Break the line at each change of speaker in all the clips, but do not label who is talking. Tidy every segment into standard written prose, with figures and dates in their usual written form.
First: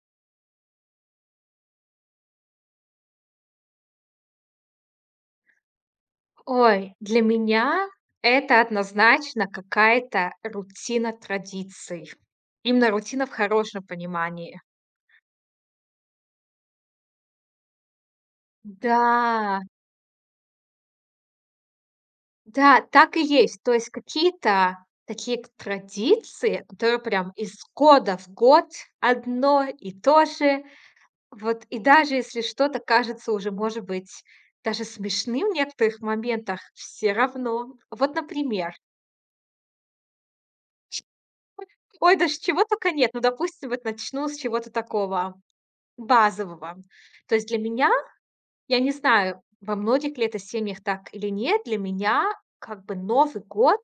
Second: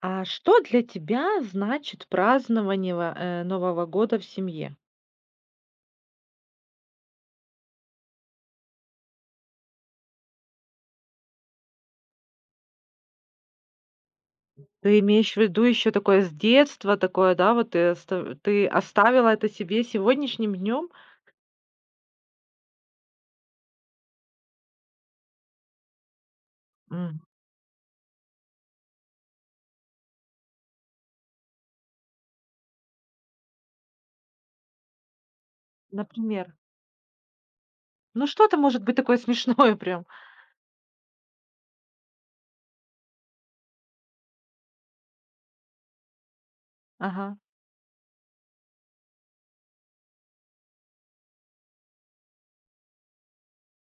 А что для тебя значит празднование Нового года в семье?
Ой, для меня это однозначно какая-то рутина традиций. Именно рутина в хорошем понимании.
Ты имеешь в виду еще такое с детства, такое, да, вот ты, ты оставила это
Да,
себе сегодняшним днем?
да, так и есть. То есть какие-то такие традиции, которые
М,
прям из года в год одно и то же. Вот и даже если что-то кажется уже, может быть, даже смешным в некоторых
Например.
моментах, все равно. Вот,
Ну что-то
например,
может быть такое смешное прям.
ой, даже чего только нет. Ну, допустим, вот начну с чего-то такого базового. То
Ага.
есть для меня, я не знаю, во многих ли это семьях так или нет, для меня как бы Новый год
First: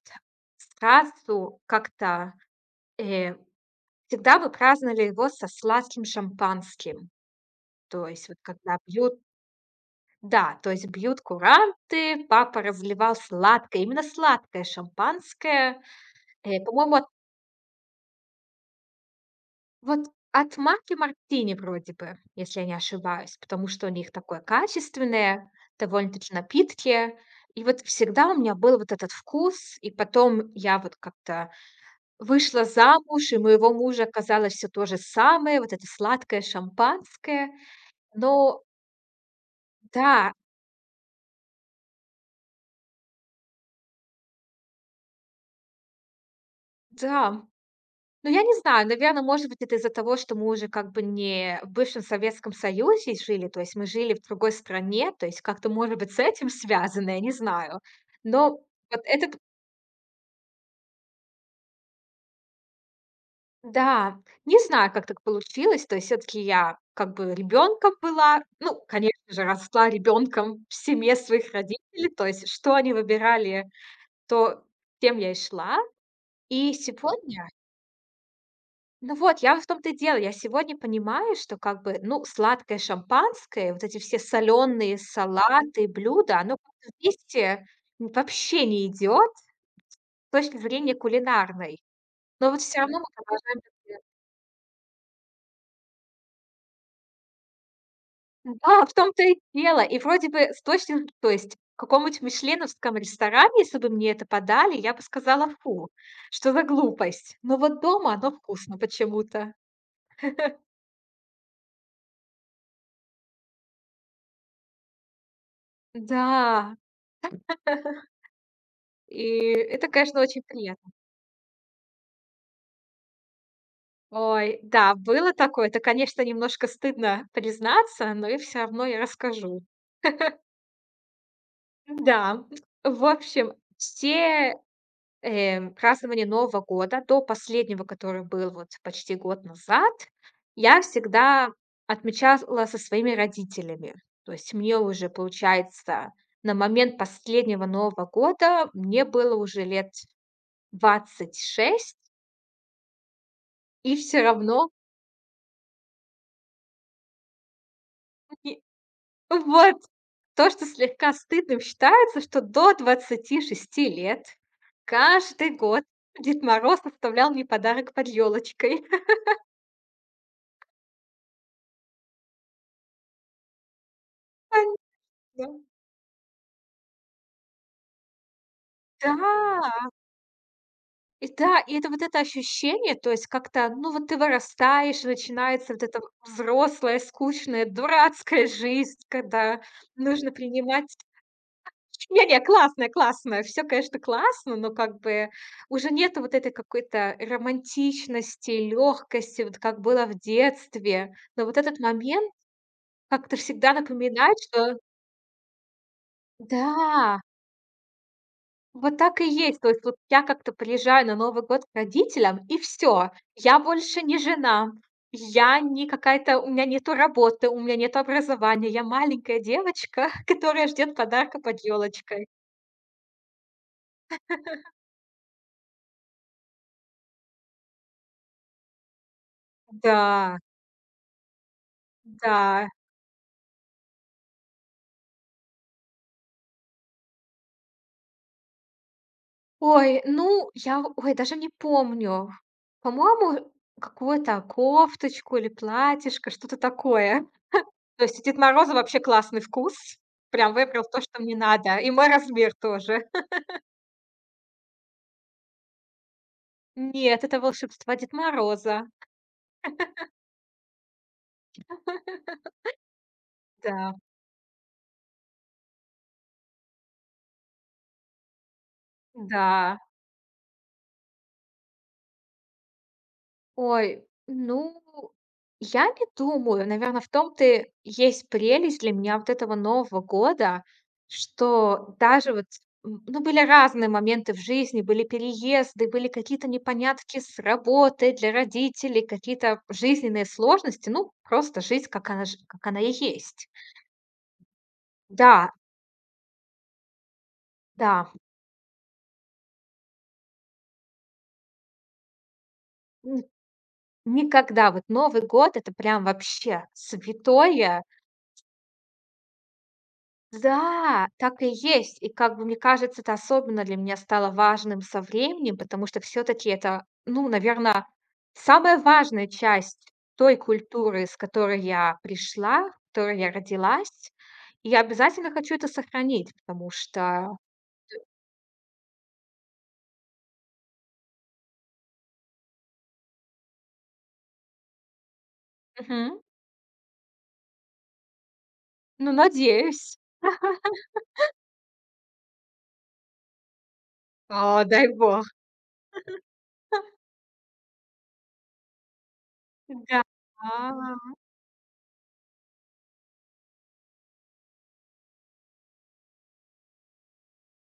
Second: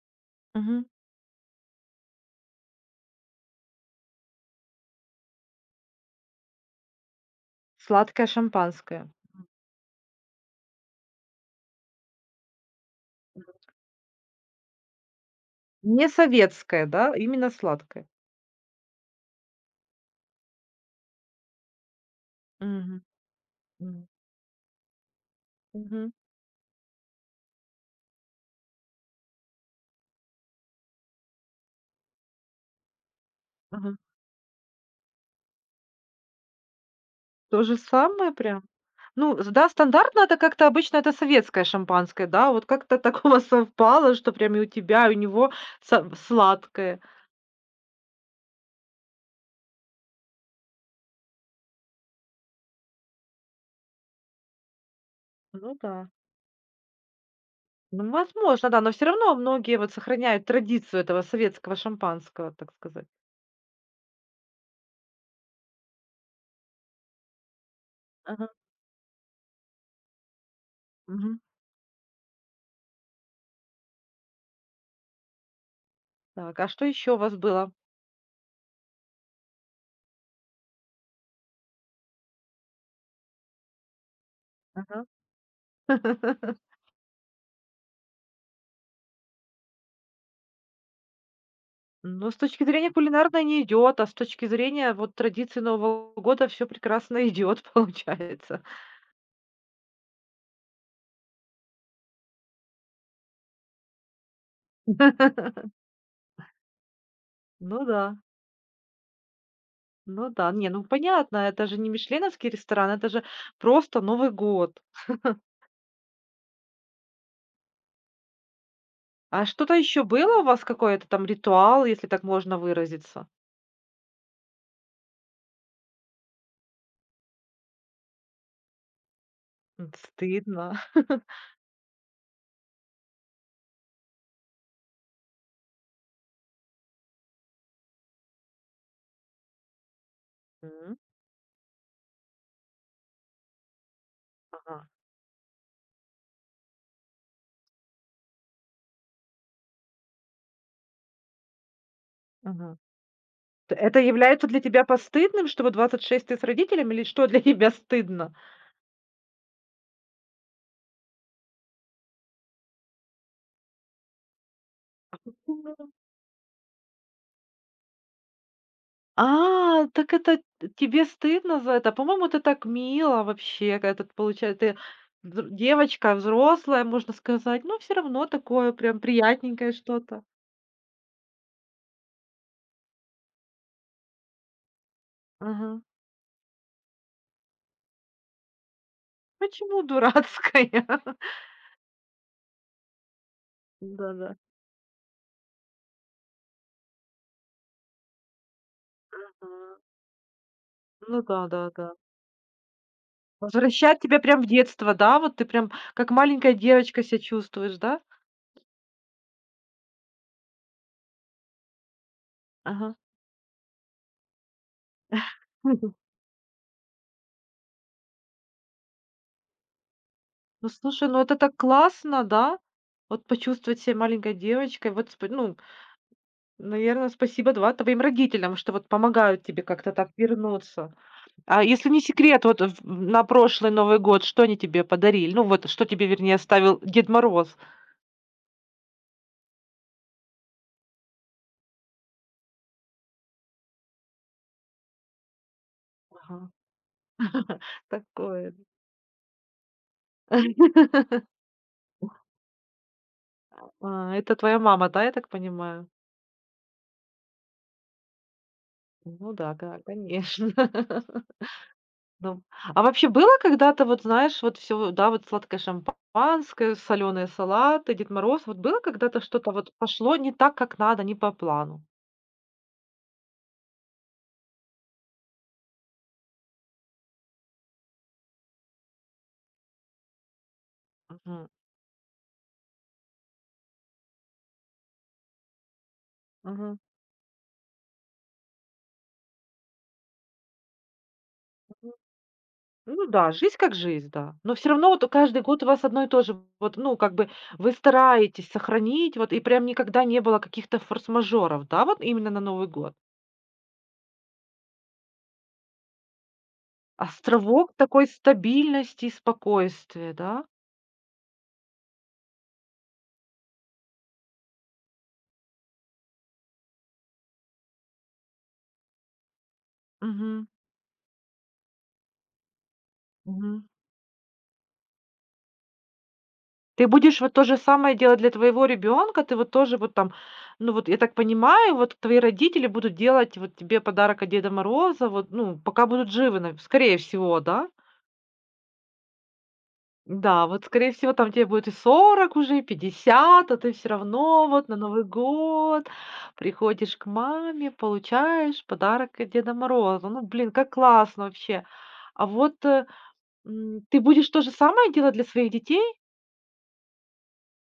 Мгм.
сразу как-то, э, всегда мы праздновали его со сладким шампанским. То есть
Сладкое шампанское.
бьют куранты, папа разливал
Мгм.
сладкое, именно сладкое шампанское.
Не советское,
По-моему,
да, именно сладкое.
вот от марки Мартини вроде бы, если я не
Мгм,
ошибаюсь, потому что у
мгм,
них такое качественное
мгм,
довольно-таки напитки. И вот всегда у меня был вот этот вкус, и потом я вот как-то вышла замуж, и у моего
ага.
мужа оказалось все то же самое, вот это сладкое шампанское.
То же самое прям?
Но
Ну, з да, стандартно
да,
это как-то обычно это советское шампанское, да, вот как-то так у вас совпало, что прям и у тебя, и у него са сладкое.
да. Ну, я не знаю, наверное, может быть, это из-за того, что мы уже как бы не в бывшем Советском Союзе жили, то есть мы жили в другой стране, то есть как-то,
Ну
может
да.
быть, с этим связано, я не знаю.
Ну,
Но
возможно, да, но
вот
все равно
этот
многие вот сохраняют традицию этого советского шампанского, так сказать.
да, не знаю, как так получилось, то есть все таки я как бы ребенком была,
Ага.
ну, конечно же, росла ребенком в семье
Мгм.
своих родителей, то есть что они выбирали, то тем я и шла.
Так, а
И
что еще у вас
сегодня
было?
Ну вот, я в том-то и дело. Я сегодня понимаю, что как бы, ну, сладкое шампанское, вот эти все соленые
Ага.
салаты, блюда, оно как-то вместе н вообще не идет с точки зрения кулинарной.
Ну, с
Но вот
точки
все
зрения
равно мы
кулинарной
продолжаем.
не идет, а с точки зрения вот традиции Нового года все прекрасно идет, получается.
Да, в том-то и дело. И вроде бы с точки то есть в каком-нибудь мишленовском ресторане, если бы мне это подали, я бы сказала: «Фу, что за глупость». Но вот
Ну да.
дома оно вкусно почему-то.
Ну да, не, ну понятно, это же не мишленовский ресторан, это же просто Новый год.
Да. И
А что-то
это,
еще
конечно,
было у
очень
вас,
приятно.
какой-то там ритуал, если так можно выразиться?
Ой, да, было такое. Это, конечно, немножко стыдно признаться, но и все равно я расскажу.
Стыдно.
Да, в общем, все, празднования Нового года до последнего, который был вот почти год назад, я
М,
всегда отмечала со своими родителями. То есть
ага,
мне уже, получается, на момент последнего Нового года мне было уже лет 26,
ага.
и
Это
все
является для
равно.
тебя постыдным, чтобы 26 ты с родителями, или что для тебя стыдно?
Вот. То, что слегка стыдным считается, что до 26 лет каждый год Дед Мороз оставлял мне подарок под ёлочкой.
А, так это тебе стыдно за это? По-моему, это так мило вообще, когда ты, получается, ты
Да.
девочка взрослая, можно сказать, но все равно такое прям
Да,
приятненькое что-то.
и да, и это вот это ощущение, то есть как-то, ну, вот ты вырастаешь, и начинается
Ага.
вот эта взрослая, скучная, дурацкая жизнь, когда
Почему
нужно
дурацкая?
принимать. Не-не, классная, классная. Все, конечно,
Да-да.
классно, но как бы уже нету вот этой какой-то романтичности, легкости, вот
Мгм.
как было в детстве.
Ну
Но
да,
вот
да,
этот
да.
момент как-то всегда
Возвращает тебя
напоминает,
прям в
что
детство, да? Вот ты прям как маленькая девочка себя
да,
чувствуешь, да?
вот так и есть. То есть вот я как-то приезжаю на Новый год к родителям, и
Ага.
все. Я больше не жена, я не какая-то у меня нету работы, у меня нету образования. Я маленькая девочка,
Ну,
которая ждет
слушай, ну это
подарка
так
под
классно,
елочкой.
да? Вот почувствовать себя маленькой девочкой. Вот, сп ну, наверное, спасибо, два твоим родителям, что вот помогают тебе как-то так
Да,
вернуться. А если не секрет, вот
да.
в на прошлый Новый год что они тебе подарили? Ну вот, что тебе, вернее, оставил Дед Мороз?
Ой, ну, ой, даже не помню. По-моему, какую-то кофточку или платьишко,
Ага.
что-то такое. То есть у Деда
Такое.
Мороза вообще классный вкус. Прям выбрал то, что мне надо. И мой размер тоже.
А, это твоя мама, да, я так понимаю?
Нет, это волшебства Деда Мороза.
Ну да, да, конечно. Ну, а вообще было когда-то,
Да,
вот знаешь, вот все, да, вот сладкое шампанское, соленые салаты, Дед Мороз, вот было когда-то что-то вот
да.
пошло не так, как надо, не по плану?
Ой, ну, я не думаю. Наверное, в том-то и есть прелесть для меня вот этого Нового года,
Мгм.
что даже вот, ну, были разные моменты в жизни, были переезды, были какие-то
Мгм.
непонятки с работой, для родителей, какие-то жизненные сложности. Ну, просто жизнь,
Мгм.
как она и
Ну да,
есть.
жизнь как жизнь, да. Но все равно вот каждый
Да,
год у вас одно и то же, вот, ну, как бы вы
да,
стараетесь сохранить, вот, и прям никогда не было каких-то форс-мажоров, да, вот именно на Новый год?
м, никогда вот Новый год — это прям вообще
Островок
святое.
такой стабильности и спокойствия, да?
Да, так и есть. И как бы мне кажется, это особенно для меня стало важным со временем, потому что все-таки это, ну, наверное, самая важная часть той
Мгм,
культуры, с которой я пришла, в которой я
мгм.
родилась. И я обязательно хочу это сохранить, потому
Ты будешь вот
что.
то же самое делать для твоего ребенка? Ты вот тоже вот там, ну, вот я так понимаю, вот твои родители будут делать вот тебе подарок от Деда Мороза, вот, ну, пока будут
Мгм.
живы, скорее всего, да?
Ну, надеюсь.
Да, вот, скорее всего, там тебе будет и 40 уже, и 50, а ты все равно
А,
вот на
дай
Новый
бог.
год приходишь к маме, получаешь подарок от Деда
Да.
Мороза. Ну, блин, как классно вообще. А вот. Ты будешь то же самое делать для своих детей?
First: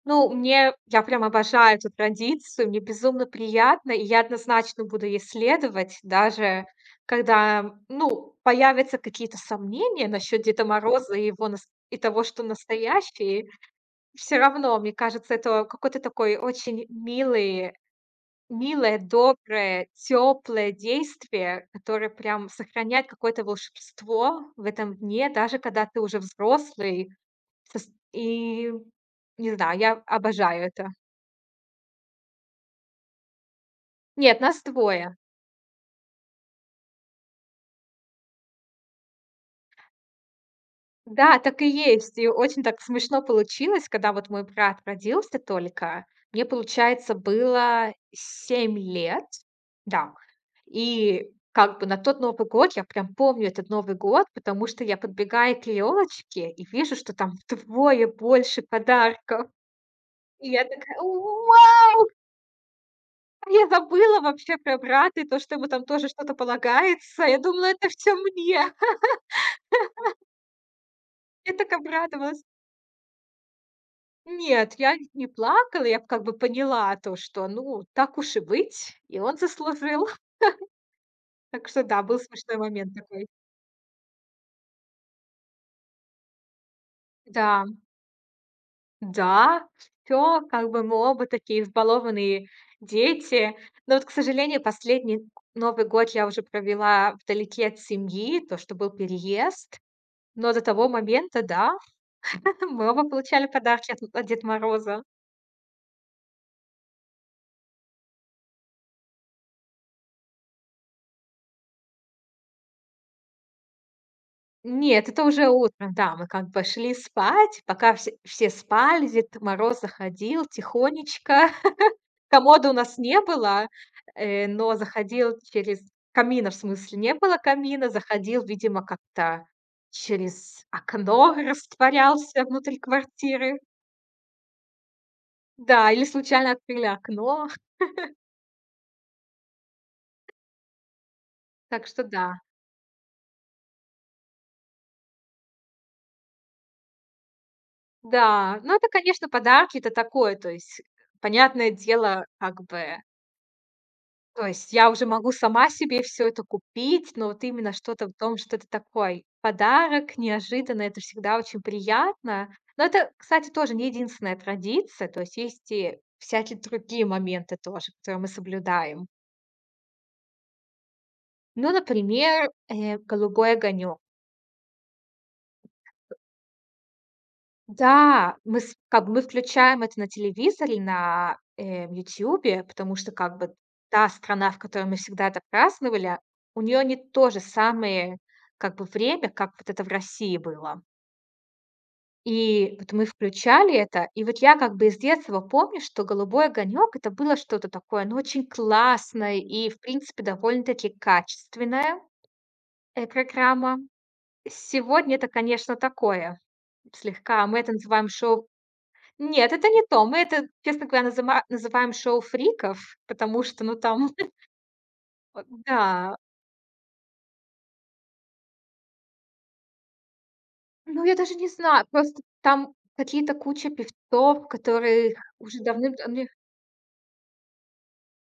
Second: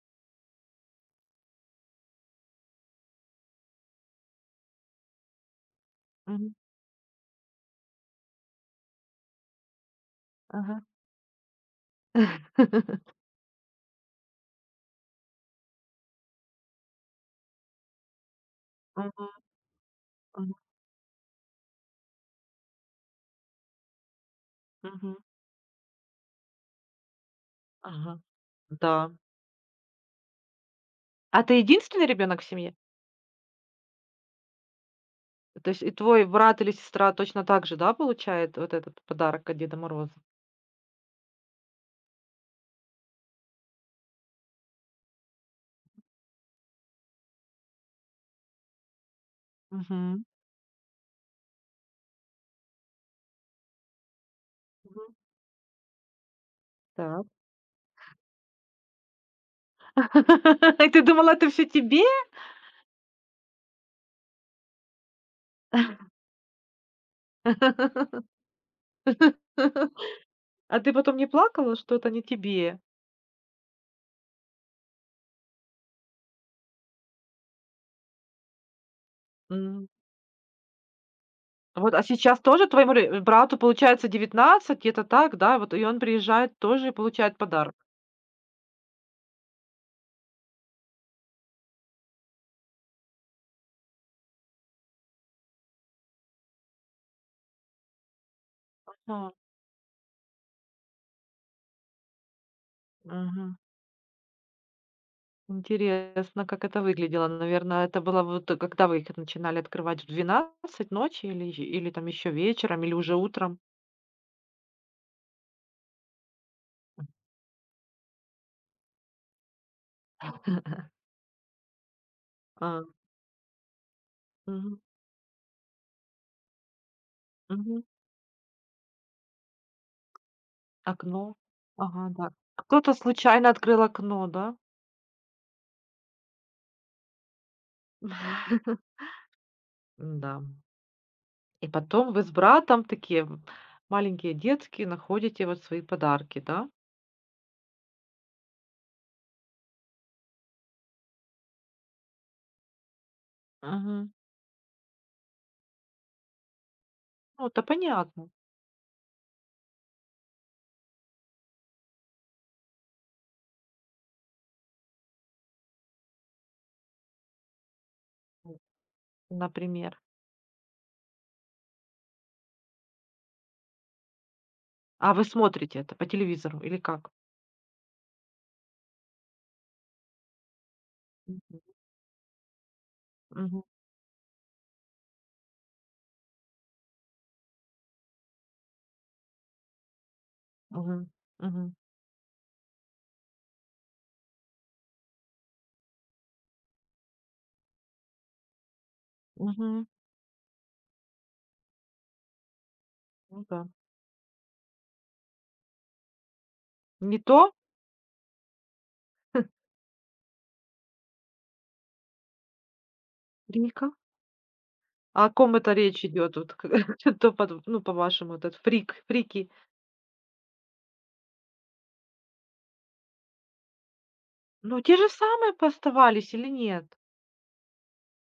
Ну, мне я прям обожаю эту традицию, мне безумно приятно, и я однозначно буду ей следовать,
Мгм.
даже когда, ну, появятся какие-то сомнения насчет Деда
Ага.
Мороза и его нас и того, что он настоящий. Все равно, мне кажется, это какой-то такой очень милый милое,
Мгм,
доброе,
мгм,
теплое действие, которое прям сохраняет какое-то волшебство в этом
мгм.
дне, даже когда ты уже взрослый. Сос
Ага.
и
Да.
не знаю, я обожаю это.
А ты единственный ребенок в семье?
Нет, нас двое.
То есть и твой брат или сестра точно так же, да, получает вот этот подарок от Деда Мороза?
Да, так и есть. И очень так смешно получилось, когда вот мой брат родился только. Мне, получается, было 7 лет. Да.
Мгм.
И как бы на тот Новый год я прям помню этот Новый год, потому что я
Мгм.
подбегаю к елочке и вижу, что
Так.
там вдвое больше подарков. И я
И
такая:
ты думала, это все тебе?
«Вау!» А я забыла вообще про брата и то, что ему там тоже что-то полагается. Я думала, это все мне.
А ты потом не
Я так
плакала, что это не
обрадовалась.
тебе?
Нет, я не плакала, я как бы поняла то, что, ну, так уж и быть, и он
М.
заслужил. Так что
Вот, а
да, был
сейчас
смешной
тоже твоему
момент
ре
такой.
брату, получается, 19, где-то так, да? Вот и он приезжает тоже и получает
Да,
подарок.
да, всё, как бы мы оба такие избалованные дети. Но вот, к сожалению, последний Новый год я уже провела вдалеке от семьи, то, что был
Ага.
переезд. Но до того момента, да, мы оба получали
Мгм.
подарки от Деда Мороза.
Интересно, как это выглядело. Наверное, это было вот, когда вы их начинали открывать? В 12 ночи, или ещ или там еще вечером, или уже утром?
Нет, это уже утром, да. Мы как бы шли спать, пока все спали, Дед Мороз заходил тихонечко. Комода у
А,
нас не было, но
мгм,
заходил через камина, в смысле, не было
мгм.
камина, заходил, видимо, как-то через
Окно.
окно
Ага, да.
растворялся внутри
Кто-то случайно
квартиры.
открыл окно, да?
Да, или случайно открыли окно.
Да. И
Так что
потом вы
да.
с братом, такие в маленькие детские находите вот свои подарки, да?
Да, ну это, конечно, подарки, это такое, то есть, понятное дело, как бы.
Мгм.
То есть я уже могу сама себе все это купить, но вот
Ну, это
именно что-то в
понятно,
том, что это такой подарок, неожиданно, это всегда очень приятно. Но это, кстати, тоже не единственная традиция, то есть есть и всякие другие моменты тоже, которые мы
м,
соблюдаем.
например.
Ну, например, голубой огонек.
А вы смотрите это по телевизору или как?
Да, мы с как бы мы включаем это на телевизоре, на,
Мгм,
э, «Ютьюбе», потому что как бы
мгм,
та страна, в которой мы всегда это праздновали, у нее не то же самое как бы время, как вот это в России было.
мгм, мгм.
И вот мы включали это, и вот я как бы из детства помню, что «Голубой огонек» — это было что-то такое, ну, очень классное и, в
Мгм.
принципе, довольно-таки качественная
Ну да.
программа. Сегодня это, конечно, такое
Не то?
слегка, мы это называем шоу. Нет, это не то. Мы это, честно говоря, назыма называем шоу фриков, потому что, ну,
Фрика?
там
А о
вот
ком это речь
да.
идет? Вот к под ну, по-вашему, вот этот фрик, фрики?
Ну, я даже не знаю, просто там какие-то куча певцов,
Ну, те же
которые
самые
уже давным давно.
поставались или нет?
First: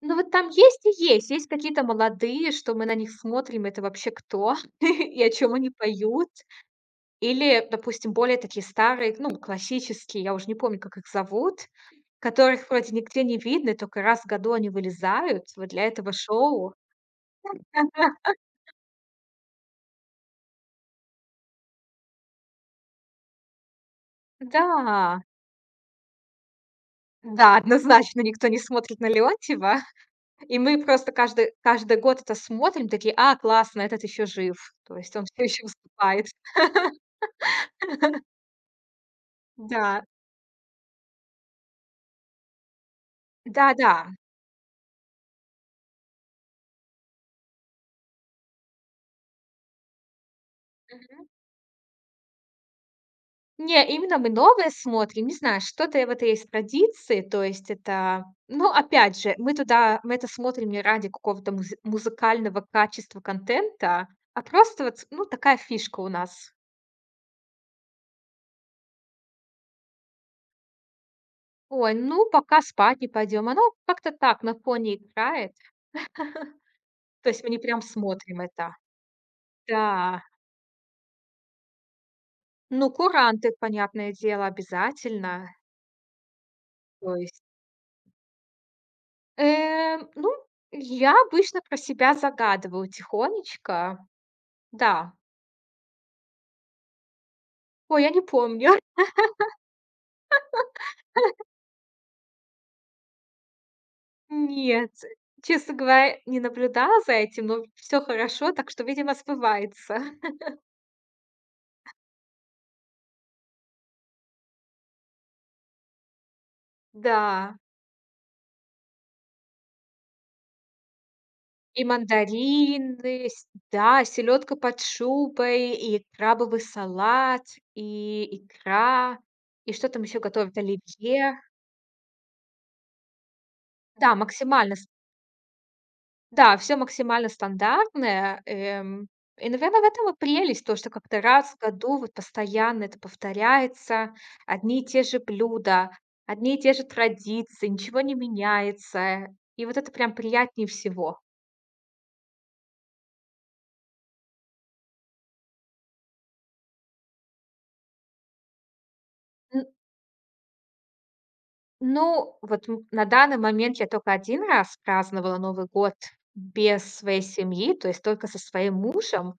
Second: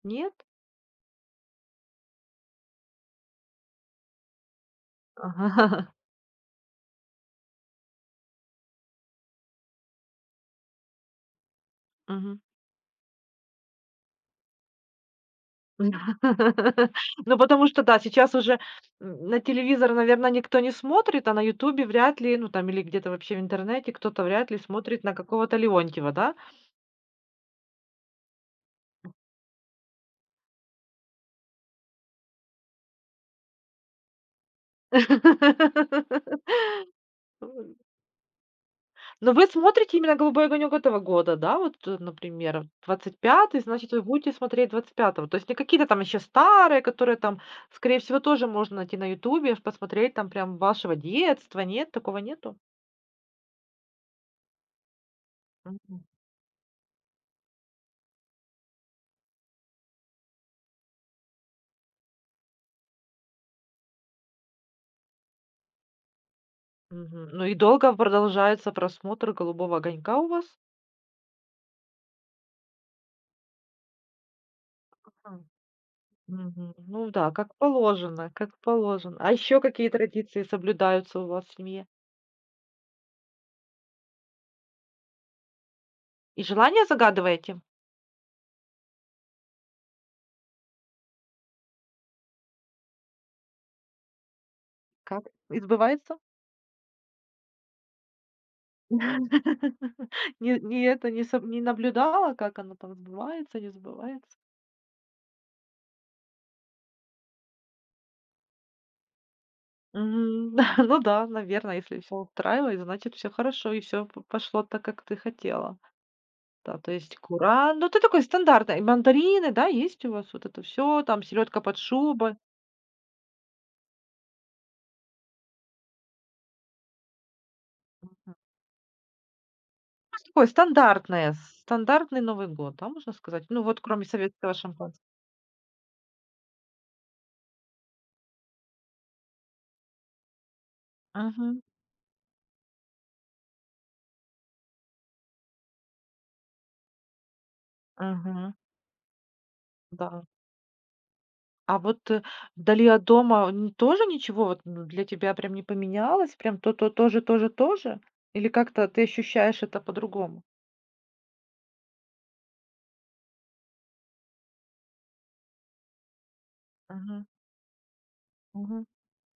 Ну, вот
Нет?
там есть и есть. Есть какие-то молодые, что мы на них смотрим, это вообще кто и о чем они
Ага.
поют. Или, допустим, более такие старые, ну, классические, я уже не помню, как их зовут,
Мгм.
которых вроде нигде не видно, и только раз в году они вылезают вот для этого шоу.
Ну, потому что, да, сейчас уже, на телевизор, наверное, никто не смотрит, а на «Ютубе» вряд ли, ну, там или где-то вообще в интернете кто-то вряд ли смотрит на
Да.
какого-то Леонтьева, да?
Да, однозначно никто не смотрит на Леонтьева, и мы просто каждый год это смотрим, такие: «А, классно, этот еще жив». То есть он все еще выступает.
Но вы смотрите
Да,
именно «Голубой огонек» этого года, да? Вот, например, 25, значит,
да-да.
вы будете смотреть 25. То есть не какие-то там еще старые, которые там, скорее всего, тоже можно найти на «Ютубе», ш посмотреть там прям вашего
Мгм.
детства. Нет, такого нету?
Не, именно мы новое смотрим. Не знаю, что-то
Мгм.
в этой есть традиции. То есть это ну, опять же, мы это смотрим не ради какого-то музыкального качества контента, а просто вот, ну, такая фишка у нас.
Мгм. Ну и долго продолжается просмотр «Голубого огонька» у вас?
Ой, ну, пока спать не пойдем. Оно как-то так на фоне
Ага.
играет.
Мгм. Ну да,
То есть мы
как
не прям
положено,
смотрим
как
это.
положено. А еще какие
Да,
традиции соблюдаются у вас в семье?
ну, куранты, понятное дело, обязательно.
И желания
То есть,
загадываете?
ну, я обычно про себя загадываю тихонечко. Да.
Как избывается?
Ой, я не помню.
Не это, не наблюдала, как оно там сбывается, не сбывается.
Нет, честно говоря, не наблюдала за этим, но все хорошо, так что, видимо, сбывается.
Мгм. Да, ну да, наверное, если все устраивает, значит, все хорошо и все пошло так, как ты хотела. Да, то
Да,
есть ну, ты такой стандартный. И мандарины, да, есть у вас вот это все, там селедка под
и
шубой.
мандарины, с да, селедка под шубой, и крабовый салат,
Мгм.
и икра, и что там
Ну,
еще
такое
готовят?
стандартное,
Оливье.
стандартный Новый год, да, можно сказать? Ну, вот кроме
Да,
советского
максимально.
шампанского.
Да, все максимально стандартное. И, наверное в этом и прелесть, то, что как-то раз в
Мгм.
году вот постоянно это повторяется, одни и те же блюда, одни и те же традиции, ничего не
Мгм.
меняется. И вот это прям
Да.
приятнее всего.
А вот, вдали от дома н тоже ничего вот, ну, для тебя прям не поменялось? Прям то, тоже. Или как-то ты ощущаешь
Н
это по-другому?
Ну, вот на данный момент я только один раз праздновала Новый год без своей
Мгм,
семьи, то есть только со своим
мгм,
мужем.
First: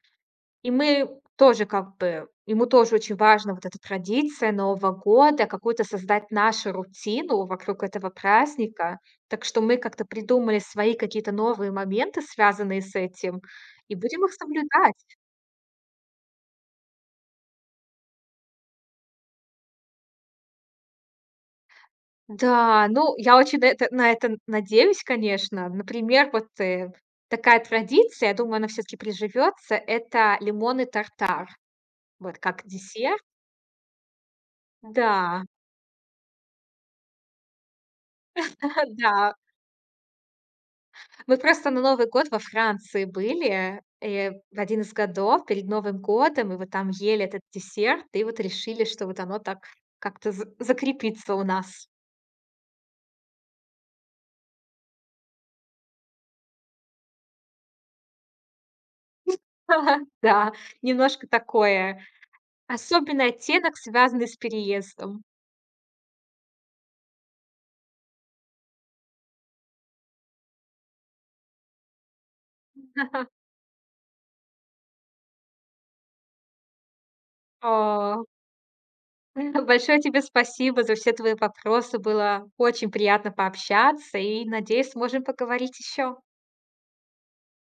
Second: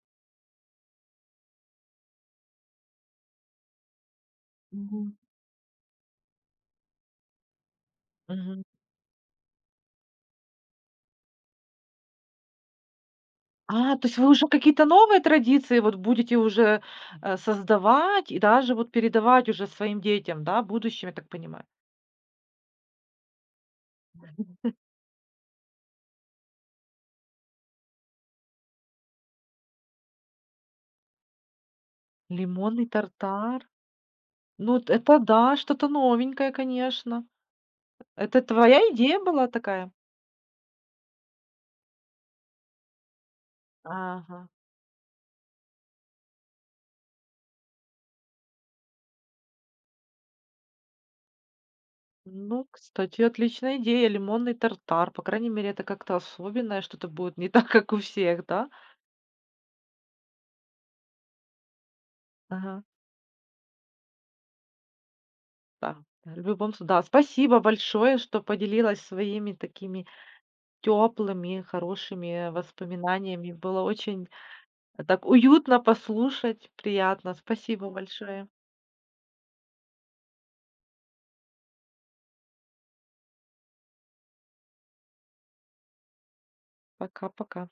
И мы Тоже как бы ему тоже очень важно вот эта традиция Нового
мгм,
года, какую-то создать нашу рутину вокруг этого
мгм.
праздника. Так что мы как-то придумали свои какие-то новые моменты, связанные с этим,
А,
и
то есть
будем
вы
их
уже какие-то
соблюдать.
новые традиции вот будете уже, создавать и даже вот передавать уже своим детям, да, будущим, я так понимаю?
Да, ну, я очень на это надеюсь, конечно. Например, вот, такая традиция, я думаю, она все таки приживется. Это лимонный тартар. Вот как
Лимонный
десерт.
тартар? Ну, вот это
Да,
да, что-то новенькое, конечно. Это твоя идея
да.
была такая?
Мы просто на Новый год во Франции были,
Ага.
в один из годов, перед Новым годом, и вот там ели этот десерт, и вот решили, что вот оно так как-то за закрепится у нас.
Ну, кстати, отличная идея. Лимонный тартар. По крайней мере, это как-то особенное, что-то будет не так, как у всех, да?
Да, немножко такое.
Ага,
Особенный оттенок, связанный с переездом.
да. В любом случае, да. Спасибо большое, что поделилась своими такими теплыми, хорошими воспоминаниями. Было очень, так уютно послушать, приятно. Спасибо
А,
большое.
большое тебе спасибо за все твои вопросы. Было очень приятно пообщаться, и, надеюсь, сможем поговорить еще.
Пока-пока.